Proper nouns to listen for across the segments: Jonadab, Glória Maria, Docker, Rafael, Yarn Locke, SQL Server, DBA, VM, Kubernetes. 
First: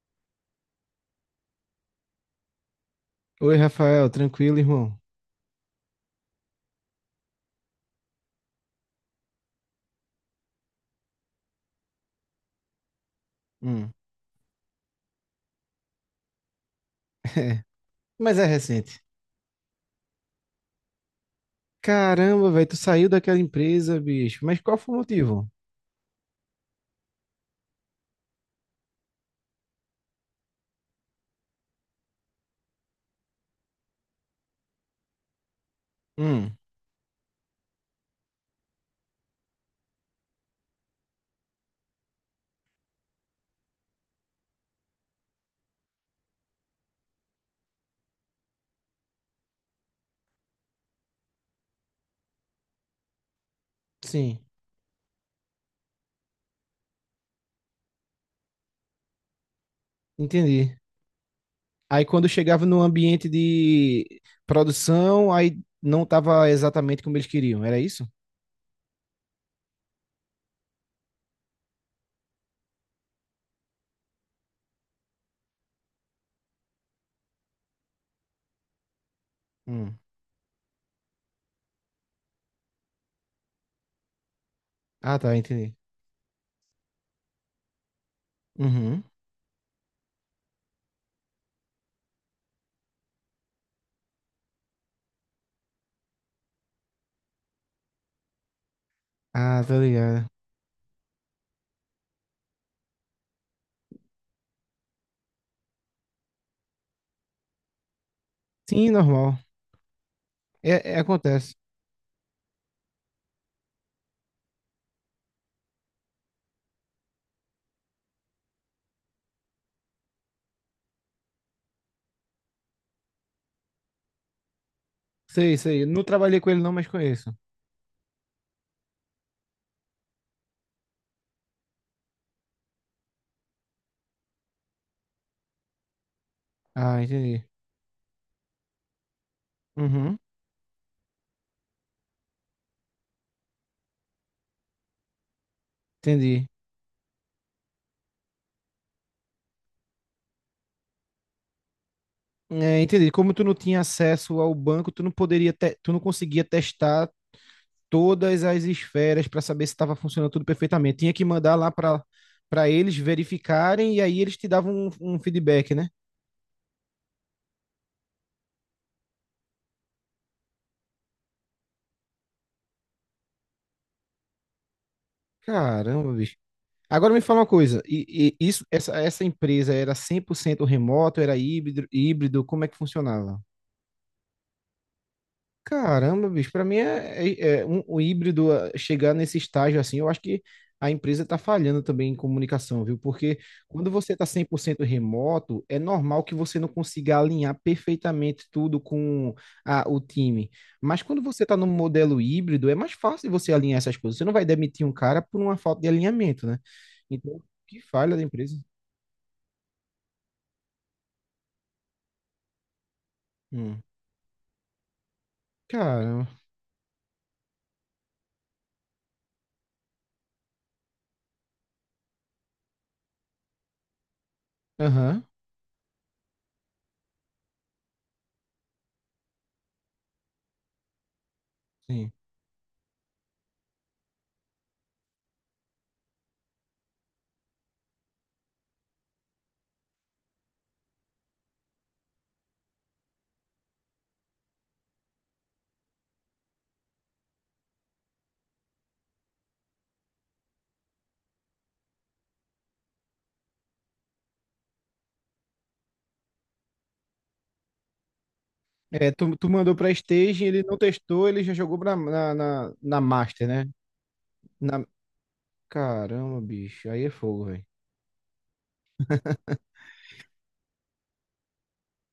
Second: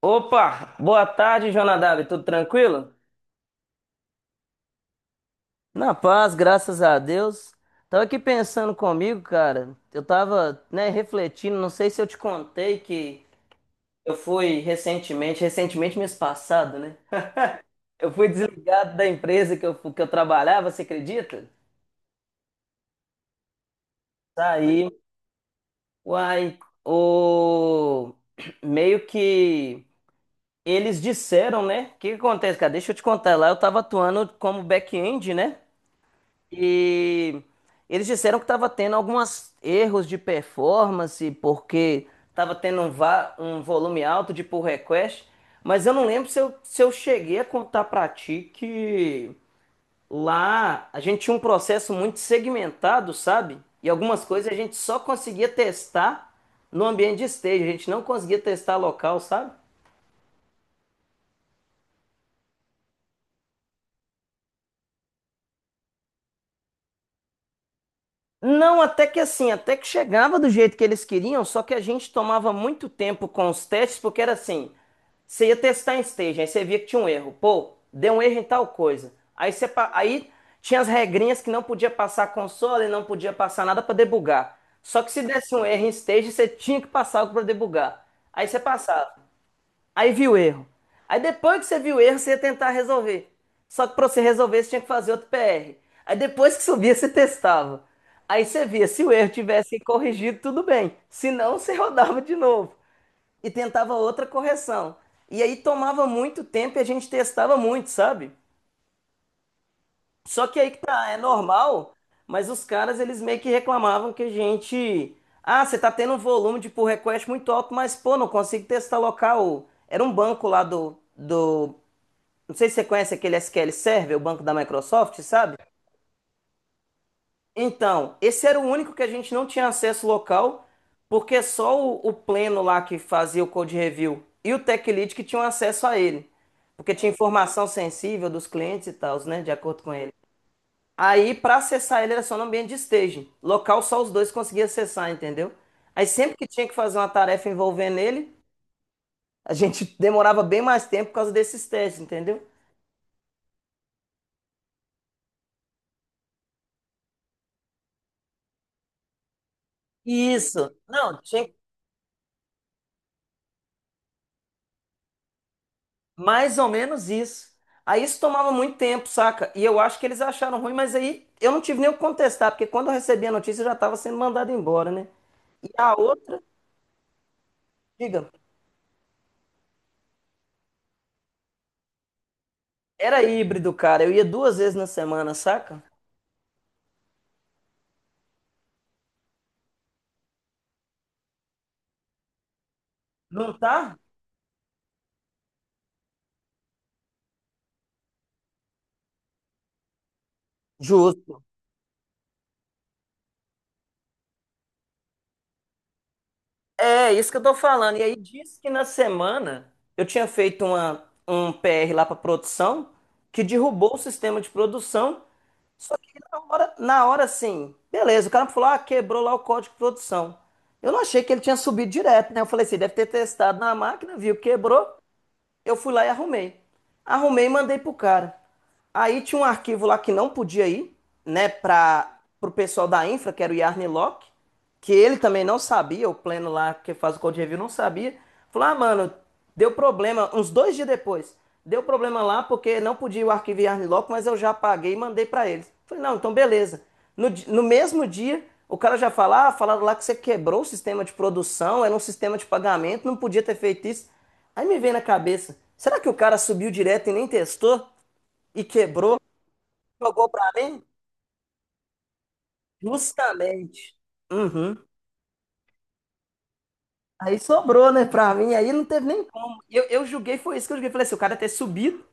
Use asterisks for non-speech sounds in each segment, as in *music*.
Opa, boa tarde, Jonadab, tudo tranquilo? Oi, Rafael, tranquilo, irmão? Na paz, graças a Deus. Tava aqui pensando comigo, cara. Eu tava, né, refletindo, não sei se eu te contei que Hum, eu fui recentemente, recentemente mês passado, né? *laughs* é. Eu fui Mas é desligado recente. da empresa que que eu trabalhava, você acredita? Caramba, velho, tu saiu daquela empresa, bicho. Mas qual Saí, foi o motivo? uai, o meio que eles disseram, né? O que que acontece, cara? Deixa eu te contar lá, eu tava atuando como back-end, né? Hum, E eles disseram que estava tendo alguns erros de performance, porque estava tendo um volume alto de pull request, mas eu não lembro se eu cheguei a contar para ti que lá a gente tinha um processo muito segmentado, sabe? E algumas sim, coisas a gente só conseguia testar no ambiente de stage, a gente não conseguia testar local, sabe? entendi. Aí quando chegava no ambiente de produção, aí não tava exatamente como eles queriam, era isso? Não, até que assim, até que chegava do jeito que eles queriam, só que a gente tomava muito tempo com os testes, porque era assim, você ia testar em stage, aí você via que tinha um erro, pô, deu um erro em tal coisa. Aí você, pa- Hum. aí tinha as regrinhas que não podia passar console, não podia passar nada para debugar. Só que Ah, se tá, desse um entendi. erro em stage, você tinha que passar algo para debugar. Aí você Uhum. passava. Aí viu o erro. Aí depois que você viu o erro, você ia tentar resolver. Só que para você resolver, você tinha que fazer outro PR. Aí depois que subia, você testava. Aí você via, se o erro Ah, tivesse tá ligado. corrigido, tudo bem. Se não, você *laughs* rodava de novo e tentava outra correção. E aí tomava muito tempo e a gente testava muito, sabe? Sim, normal. Só que aí que É, tá, é acontece. normal, mas os caras eles meio que reclamavam que a gente, ah, você tá tendo um volume de pull request muito alto, mas pô, não consigo testar local. Era um banco lá do não sei se você conhece aquele SQL Server, o banco da Microsoft, Sei, sabe? sei. Eu não trabalhei com ele não, mas conheço. Então, esse era o único que a gente não tinha acesso local, porque só o pleno lá que fazia o code review e o tech lead que tinham acesso a ele, porque Ah, tinha entendi. informação sensível dos clientes e tal, né, de acordo com ele. Uhum. Aí, para acessar ele, era só no ambiente de staging. Local, só os dois conseguiam acessar, entendeu? Aí, sempre que Entendi. tinha que fazer uma tarefa envolvendo ele, a gente *laughs* demorava bem mais tempo por causa desses testes, entendeu? É, entendi. Como tu não tinha acesso ao banco, tu não conseguia testar todas as esferas para saber se estava funcionando tudo Isso. perfeitamente. Tinha Não, que tinha. mandar lá para eles verificarem e aí eles te davam um feedback, né? Mais ou menos isso. Aí isso tomava muito tempo, saca? E eu acho que eles acharam ruim, mas aí eu não tive nem o que contestar, porque quando eu recebi a notícia eu já estava sendo mandado embora, né? E a Caramba, bicho. outra, Agora me fala uma coisa, diga, e essa empresa era 100% remoto, era híbrido, como é que era funcionava? híbrido, cara. Eu ia 2 vezes na semana, saca? Caramba, bicho, pra mim é o híbrido ah, chegar nesse estágio assim, eu acho que a empresa tá falhando também em comunicação, viu? Porque Não quando tá? você tá 100% remoto, é normal que você não consiga alinhar perfeitamente tudo com o time. Mas quando Justo. você tá num modelo híbrido, é mais fácil você alinhar essas coisas. Você não vai demitir um cara por uma falta de alinhamento, né? É isso que eu Então, tô que falando. E falha aí da empresa. disse que na semana eu tinha feito uma, um PR lá pra produção que Hum. derrubou o sistema de produção. Só que Caramba. Na hora sim beleza, o cara me falou, ah, quebrou lá o código de produção. Eu não achei que ele tinha subido direto, né? Eu falei assim, deve ter testado na máquina, viu, quebrou. Aham. Eu fui lá e arrumei. Arrumei e mandei pro cara. Aí tinha um arquivo lá que não podia ir, né, para Sim. pro pessoal da infra, que era o Yarn Locke, que ele também não sabia, o pleno lá que faz o code review não sabia. Falou: "Ah, mano, deu problema uns dois dias depois. Deu problema lá porque não podia o arquivo Yarn Locke, mas eu já paguei e mandei para eles". Falei: "Não, então beleza". No mesmo dia, o cara já fala, ah, falaram lá que você quebrou o sistema de produção, era um sistema de pagamento, não podia ter feito isso. Aí me veio na cabeça, será que o cara subiu direto e nem testou? E É, quebrou? tu mandou pra Jogou Stage, pra ele não mim? testou, ele já jogou na Master, né? Justamente. Uhum. Na... Caramba, bicho, aí é Aí fogo, velho. sobrou, né, pra mim, aí não teve nem como. Eu julguei, foi isso que eu julguei. Falei assim, o cara ter subido,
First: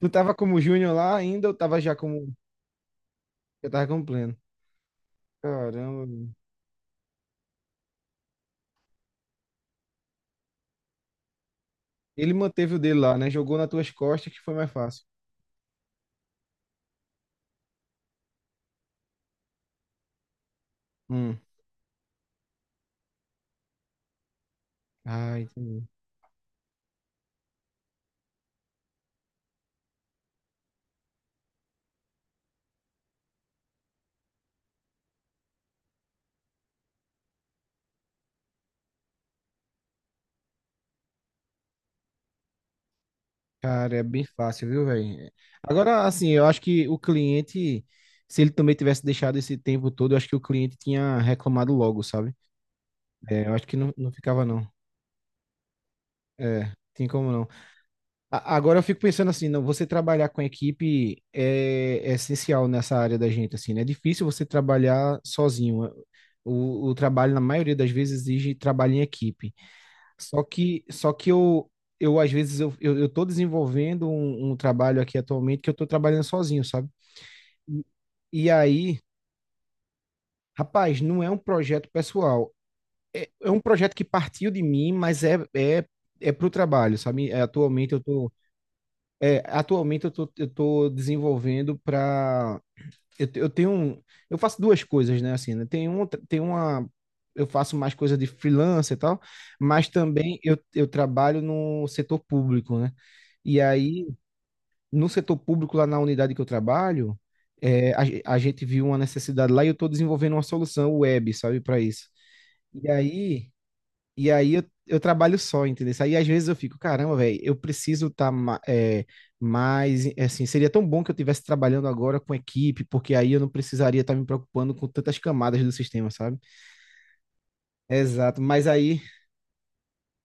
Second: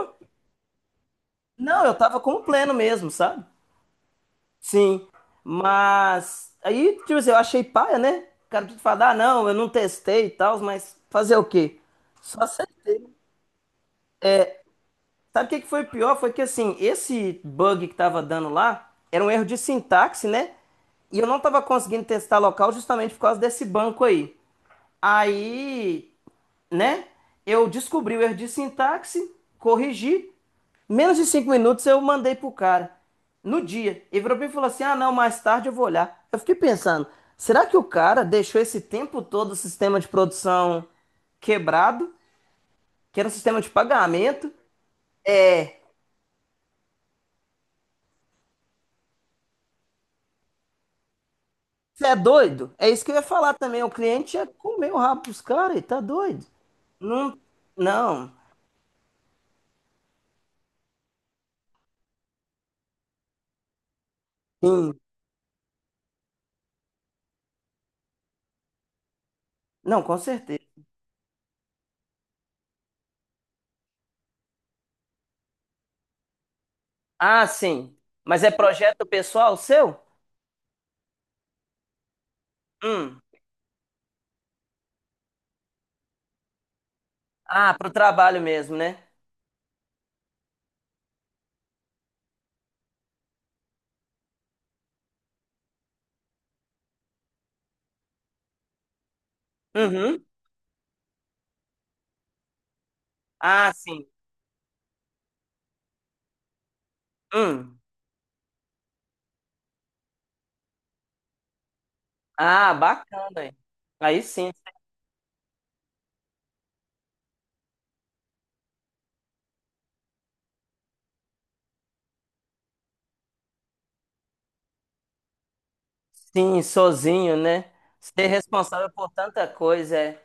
Tu tava como Júnior lá ainda ou tava Não, eu já tava como. com o pleno mesmo, sabe? Eu tava como pleno. Sim, Caramba, bicho. mas aí, tipo assim, eu achei paia, né? O cara tudo fala, ah, não, eu não testei e tal, mas fazer o quê? Ele Só manteve o dele aceitei. lá, né? Jogou nas tuas costas que foi mais fácil. Sabe o que que foi pior? Foi que assim, esse bug que tava dando lá era um erro de sintaxe, né? E eu Hum. não tava conseguindo testar local justamente por causa desse banco aí. Ah, entendi. Aí, né? Eu descobri o erro de sintaxe, corrigi. Menos de 5 minutos eu mandei pro cara. No dia. Ele virou pra mim e falou assim: Ah, não, mais tarde eu vou olhar. Eu fiquei pensando, será que o cara deixou esse tempo todo o sistema de produção quebrado? Que era um sistema de Cara, é bem pagamento? fácil, viu, velho? É. Agora, assim, eu acho que o cliente, se ele também tivesse deixado esse tempo todo, eu acho que o cliente tinha reclamado logo, Você é sabe? doido? É isso que eu ia É, eu falar acho que também. O não, não cliente ficava, ia não. comer o rabo dos caras, ele tá doido? É, tem como Não, não. não, Agora eu fico pensando assim, não, você trabalhar com equipe é essencial nessa área da gente, assim, né? É difícil você sim, trabalhar sozinho. O trabalho, na maioria das vezes, exige trabalho em equipe. não, com Só certeza. que, só que eu às vezes, eu tô desenvolvendo um trabalho aqui atualmente que eu tô trabalhando sozinho, sabe? Ah, E sim. Mas e é aí, projeto pessoal seu? rapaz, não é um projeto pessoal. Hum. É um projeto que partiu de mim, mas é pro trabalho, sabe? É, Ah, pro Atualmente eu tô trabalho mesmo, né? É, atualmente eu tô desenvolvendo para eu, te- eu tenho um- eu faço duas coisas, né, assim, né? Tem um, tem uma eu faço mais coisa de freelancer e tal, mas Uhum. também eu trabalho no setor público, né? E Ah, sim. aí, no setor público lá na unidade que eu trabalho, Hum. A gente viu uma necessidade lá e eu estou desenvolvendo uma solução web, sabe, para isso. Ah, E bacana, aí, hein? Aí e sim. aí eu trabalho só, entendeu? Aí às vezes eu fico, caramba, velho, eu preciso estar mais, assim, seria tão bom que eu estivesse trabalhando agora com equipe, porque aí eu não precisaria estar me preocupando com tantas camadas do sistema, sabe? Sim, sozinho, né? Ser Exato, mas responsável aí, por tanta coisa, é.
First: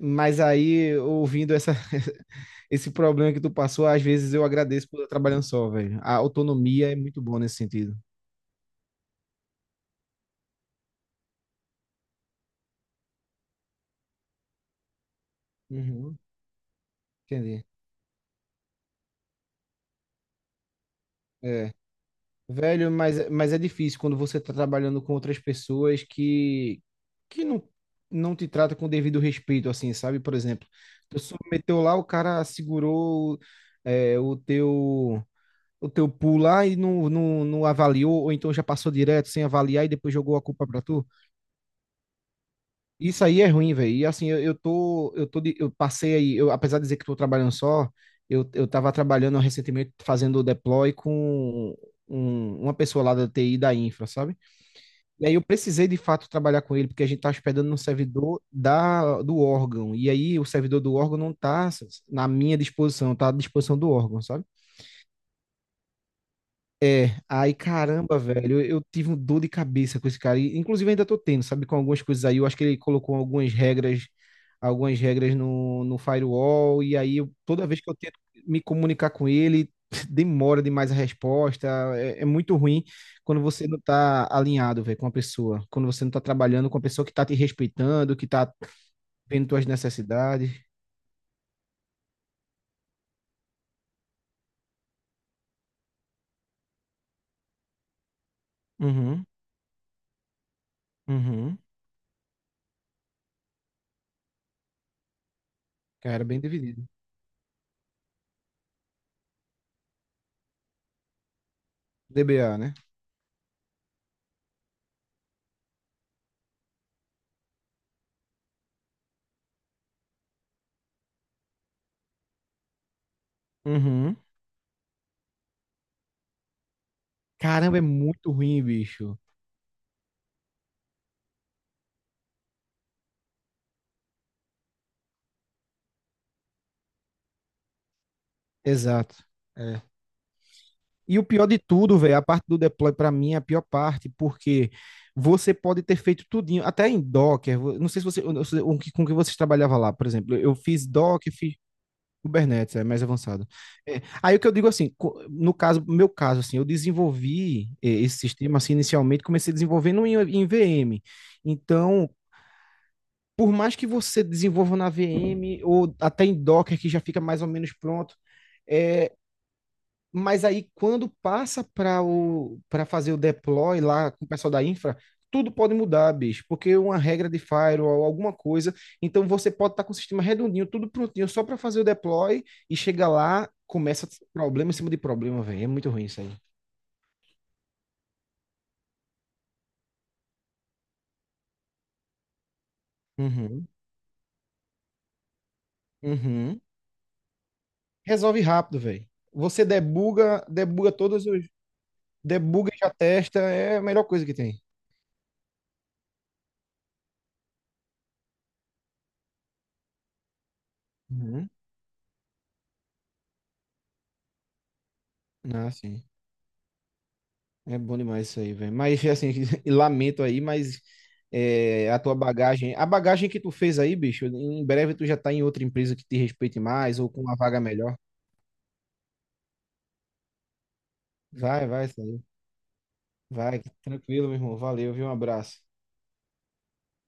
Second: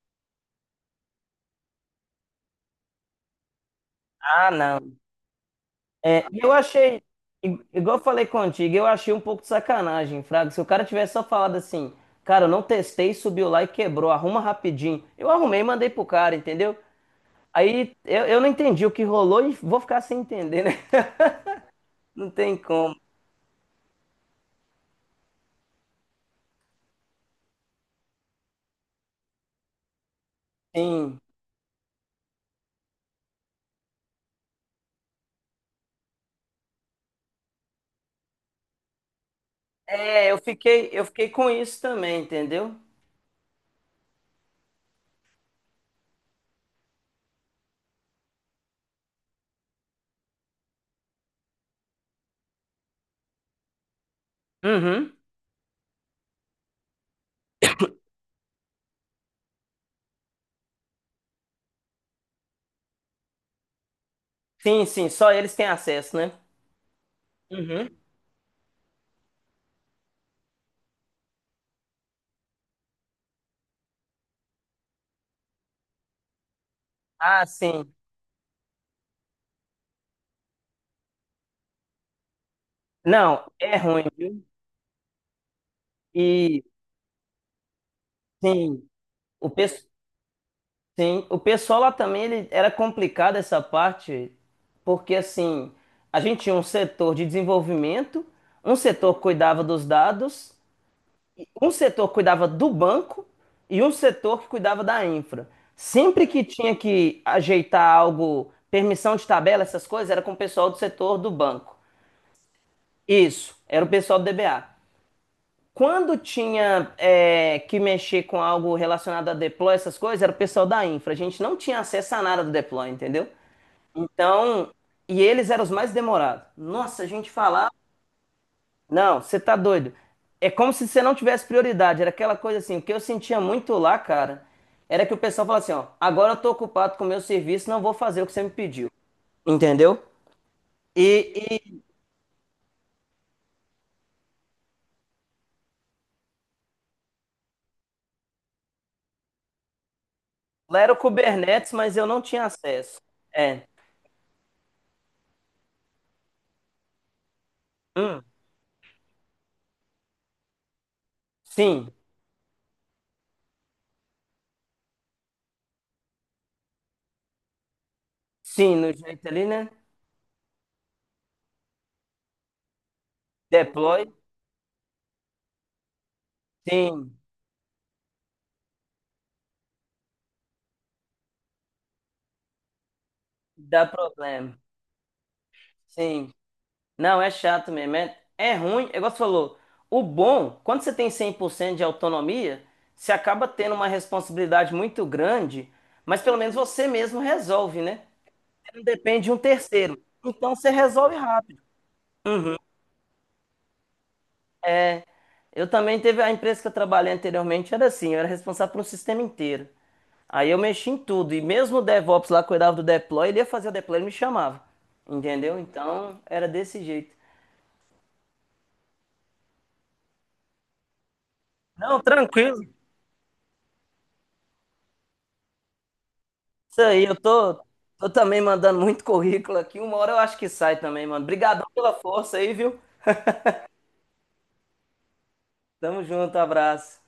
mas aí, ouvindo *laughs* esse problema que tu passou, às vezes eu Ah, agradeço não. por estar trabalhando só, velho. A É, e eu autonomia é achei, muito boa nesse igual sentido. eu falei contigo, eu achei um pouco de sacanagem, Fraga. Se o cara tivesse só falado assim, cara, eu não testei, subiu lá e quebrou, arruma rapidinho. Eu arrumei e mandei pro Uhum, cara, entendeu? entendi. Aí eu não entendi o que rolou e vou ficar sem entender, né? *laughs* É. Não tem Velho, como. mas é difícil quando você tá trabalhando com outras pessoas que não te trata com o devido respeito, assim, sabe? Por exemplo, tu Sim. submeteu lá, o cara segurou é, o teu o teu pool lá e não avaliou, ou então já passou direto sem avaliar e depois É, jogou eu a culpa pra fiquei, eu tu. fiquei com isso também, entendeu? Isso aí é ruim, velho. E assim, eu passei aí, apesar de dizer que tô trabalhando só, eu tava trabalhando recentemente fazendo deploy com uma pessoa lá da TI da infra, sabe? Uhum. E aí eu precisei de fato trabalhar com ele, porque a gente está hospedando no servidor do órgão. E aí o servidor do órgão não está na minha disposição, está à disposição do órgão, sabe? Sim, sim, só eles têm acesso, né? É, aí Uhum. caramba, velho, eu tive um dor de cabeça com esse cara. E, inclusive ainda tô tendo, sabe, com algumas coisas aí. Eu acho que ele colocou algumas regras no firewall, e aí Ah, toda vez que sim. eu tento me comunicar com ele, *laughs* demora demais a resposta. É muito ruim quando Não, você é não ruim. tá alinhado, velho, com uma pessoa. Quando você não tá E trabalhando com uma pessoa que tá te respeitando, que tá sim, vendo o tuas pessoal. necessidades. Sim, o pessoal lá também ele, era complicado essa parte, porque assim, a gente tinha um setor de desenvolvimento, um setor que Uhum, cuidava dos dados, e uhum. um setor que cuidava do banco e um setor que cuidava da infra. Cara, Sempre bem que tinha dividido. que ajeitar algo, permissão de tabela, essas coisas, era com o pessoal do setor do banco. DBA, né? Isso, era o pessoal do DBA. Quando tinha é, que mexer com algo relacionado a deploy, essas coisas, era o pessoal da infra. A gente não tinha acesso a nada do deploy, entendeu? Uhum. Então, e eles eram os mais demorados. Nossa, a gente falava. Caramba, é muito ruim, bicho. Não, você tá doido. É como se você não tivesse prioridade. Era aquela coisa assim, o que eu sentia muito lá, cara, era que o pessoal falava assim, ó, agora eu tô ocupado com o meu serviço, não vou fazer o que você me pediu. Exato. É. Entendeu? E o E, pior de e tudo, velho, a parte do deploy pra mim é a pior parte, porque você pode ter feito tudinho, até em Docker. Não sei se você, eu não sei com que vocês trabalhavam lá, por exemplo. Eu lá fiz era o Docker, fiz Kubernetes, mas eu não tinha Kubernetes, é acesso. mais avançado. É. É, aí o que eu digo assim, no caso, meu caso, assim, eu desenvolvi esse Hum, sistema assim inicialmente, comecei desenvolvendo em VM. sim, Então, por mais que você desenvolva na VM ou até em Docker que já fica mais ou menos pronto. sim, no eh, jeito ali, né? Mas aí, quando passa para fazer o deploy Deploy? lá com o pessoal da infra, tudo pode mudar, bicho, porque uma Sim, regra de firewall, alguma coisa. Então, você pode estar com o sistema redondinho, tudo prontinho, só para fazer o deploy e chega lá, dá começa problema. problema em cima de problema, velho. É muito ruim isso aí. Sim. Não, é chato mesmo. É, é ruim, é igual você falou. O bom, quando você tem 100% de autonomia, você acaba Uhum, tendo uma responsabilidade muito grande, mas pelo menos uhum. você mesmo resolve, né? Resolve Você rápido, não velho. depende de um Você terceiro. debuga, Então você debuga resolve todos os. rápido. Debuga e já testa, é a melhor coisa que tem. Eu também teve a empresa que eu trabalhei anteriormente, era assim, eu era responsável por um sistema inteiro. Aí eu mexi em tudo, e Uhum. mesmo o DevOps lá cuidava do deploy, ele ia fazer o deploy, ele me chamava. Entendeu? Ah, sim. Então era desse jeito. É bom demais isso aí, velho. Mas, assim, *laughs* e lamento aí, mas Não, tranquilo. A bagagem que tu fez aí, bicho, em breve tu já tá em outra empresa que te respeite Isso mais aí, ou eu com uma vaga tô, melhor. tô também mandando muito currículo aqui. Uma hora eu acho que sai também, mano. Obrigadão Vai, vai, pela isso aí. força aí, viu? Vai, tranquilo, meu irmão. Valeu, viu? Um abraço. Tamo junto, abraço.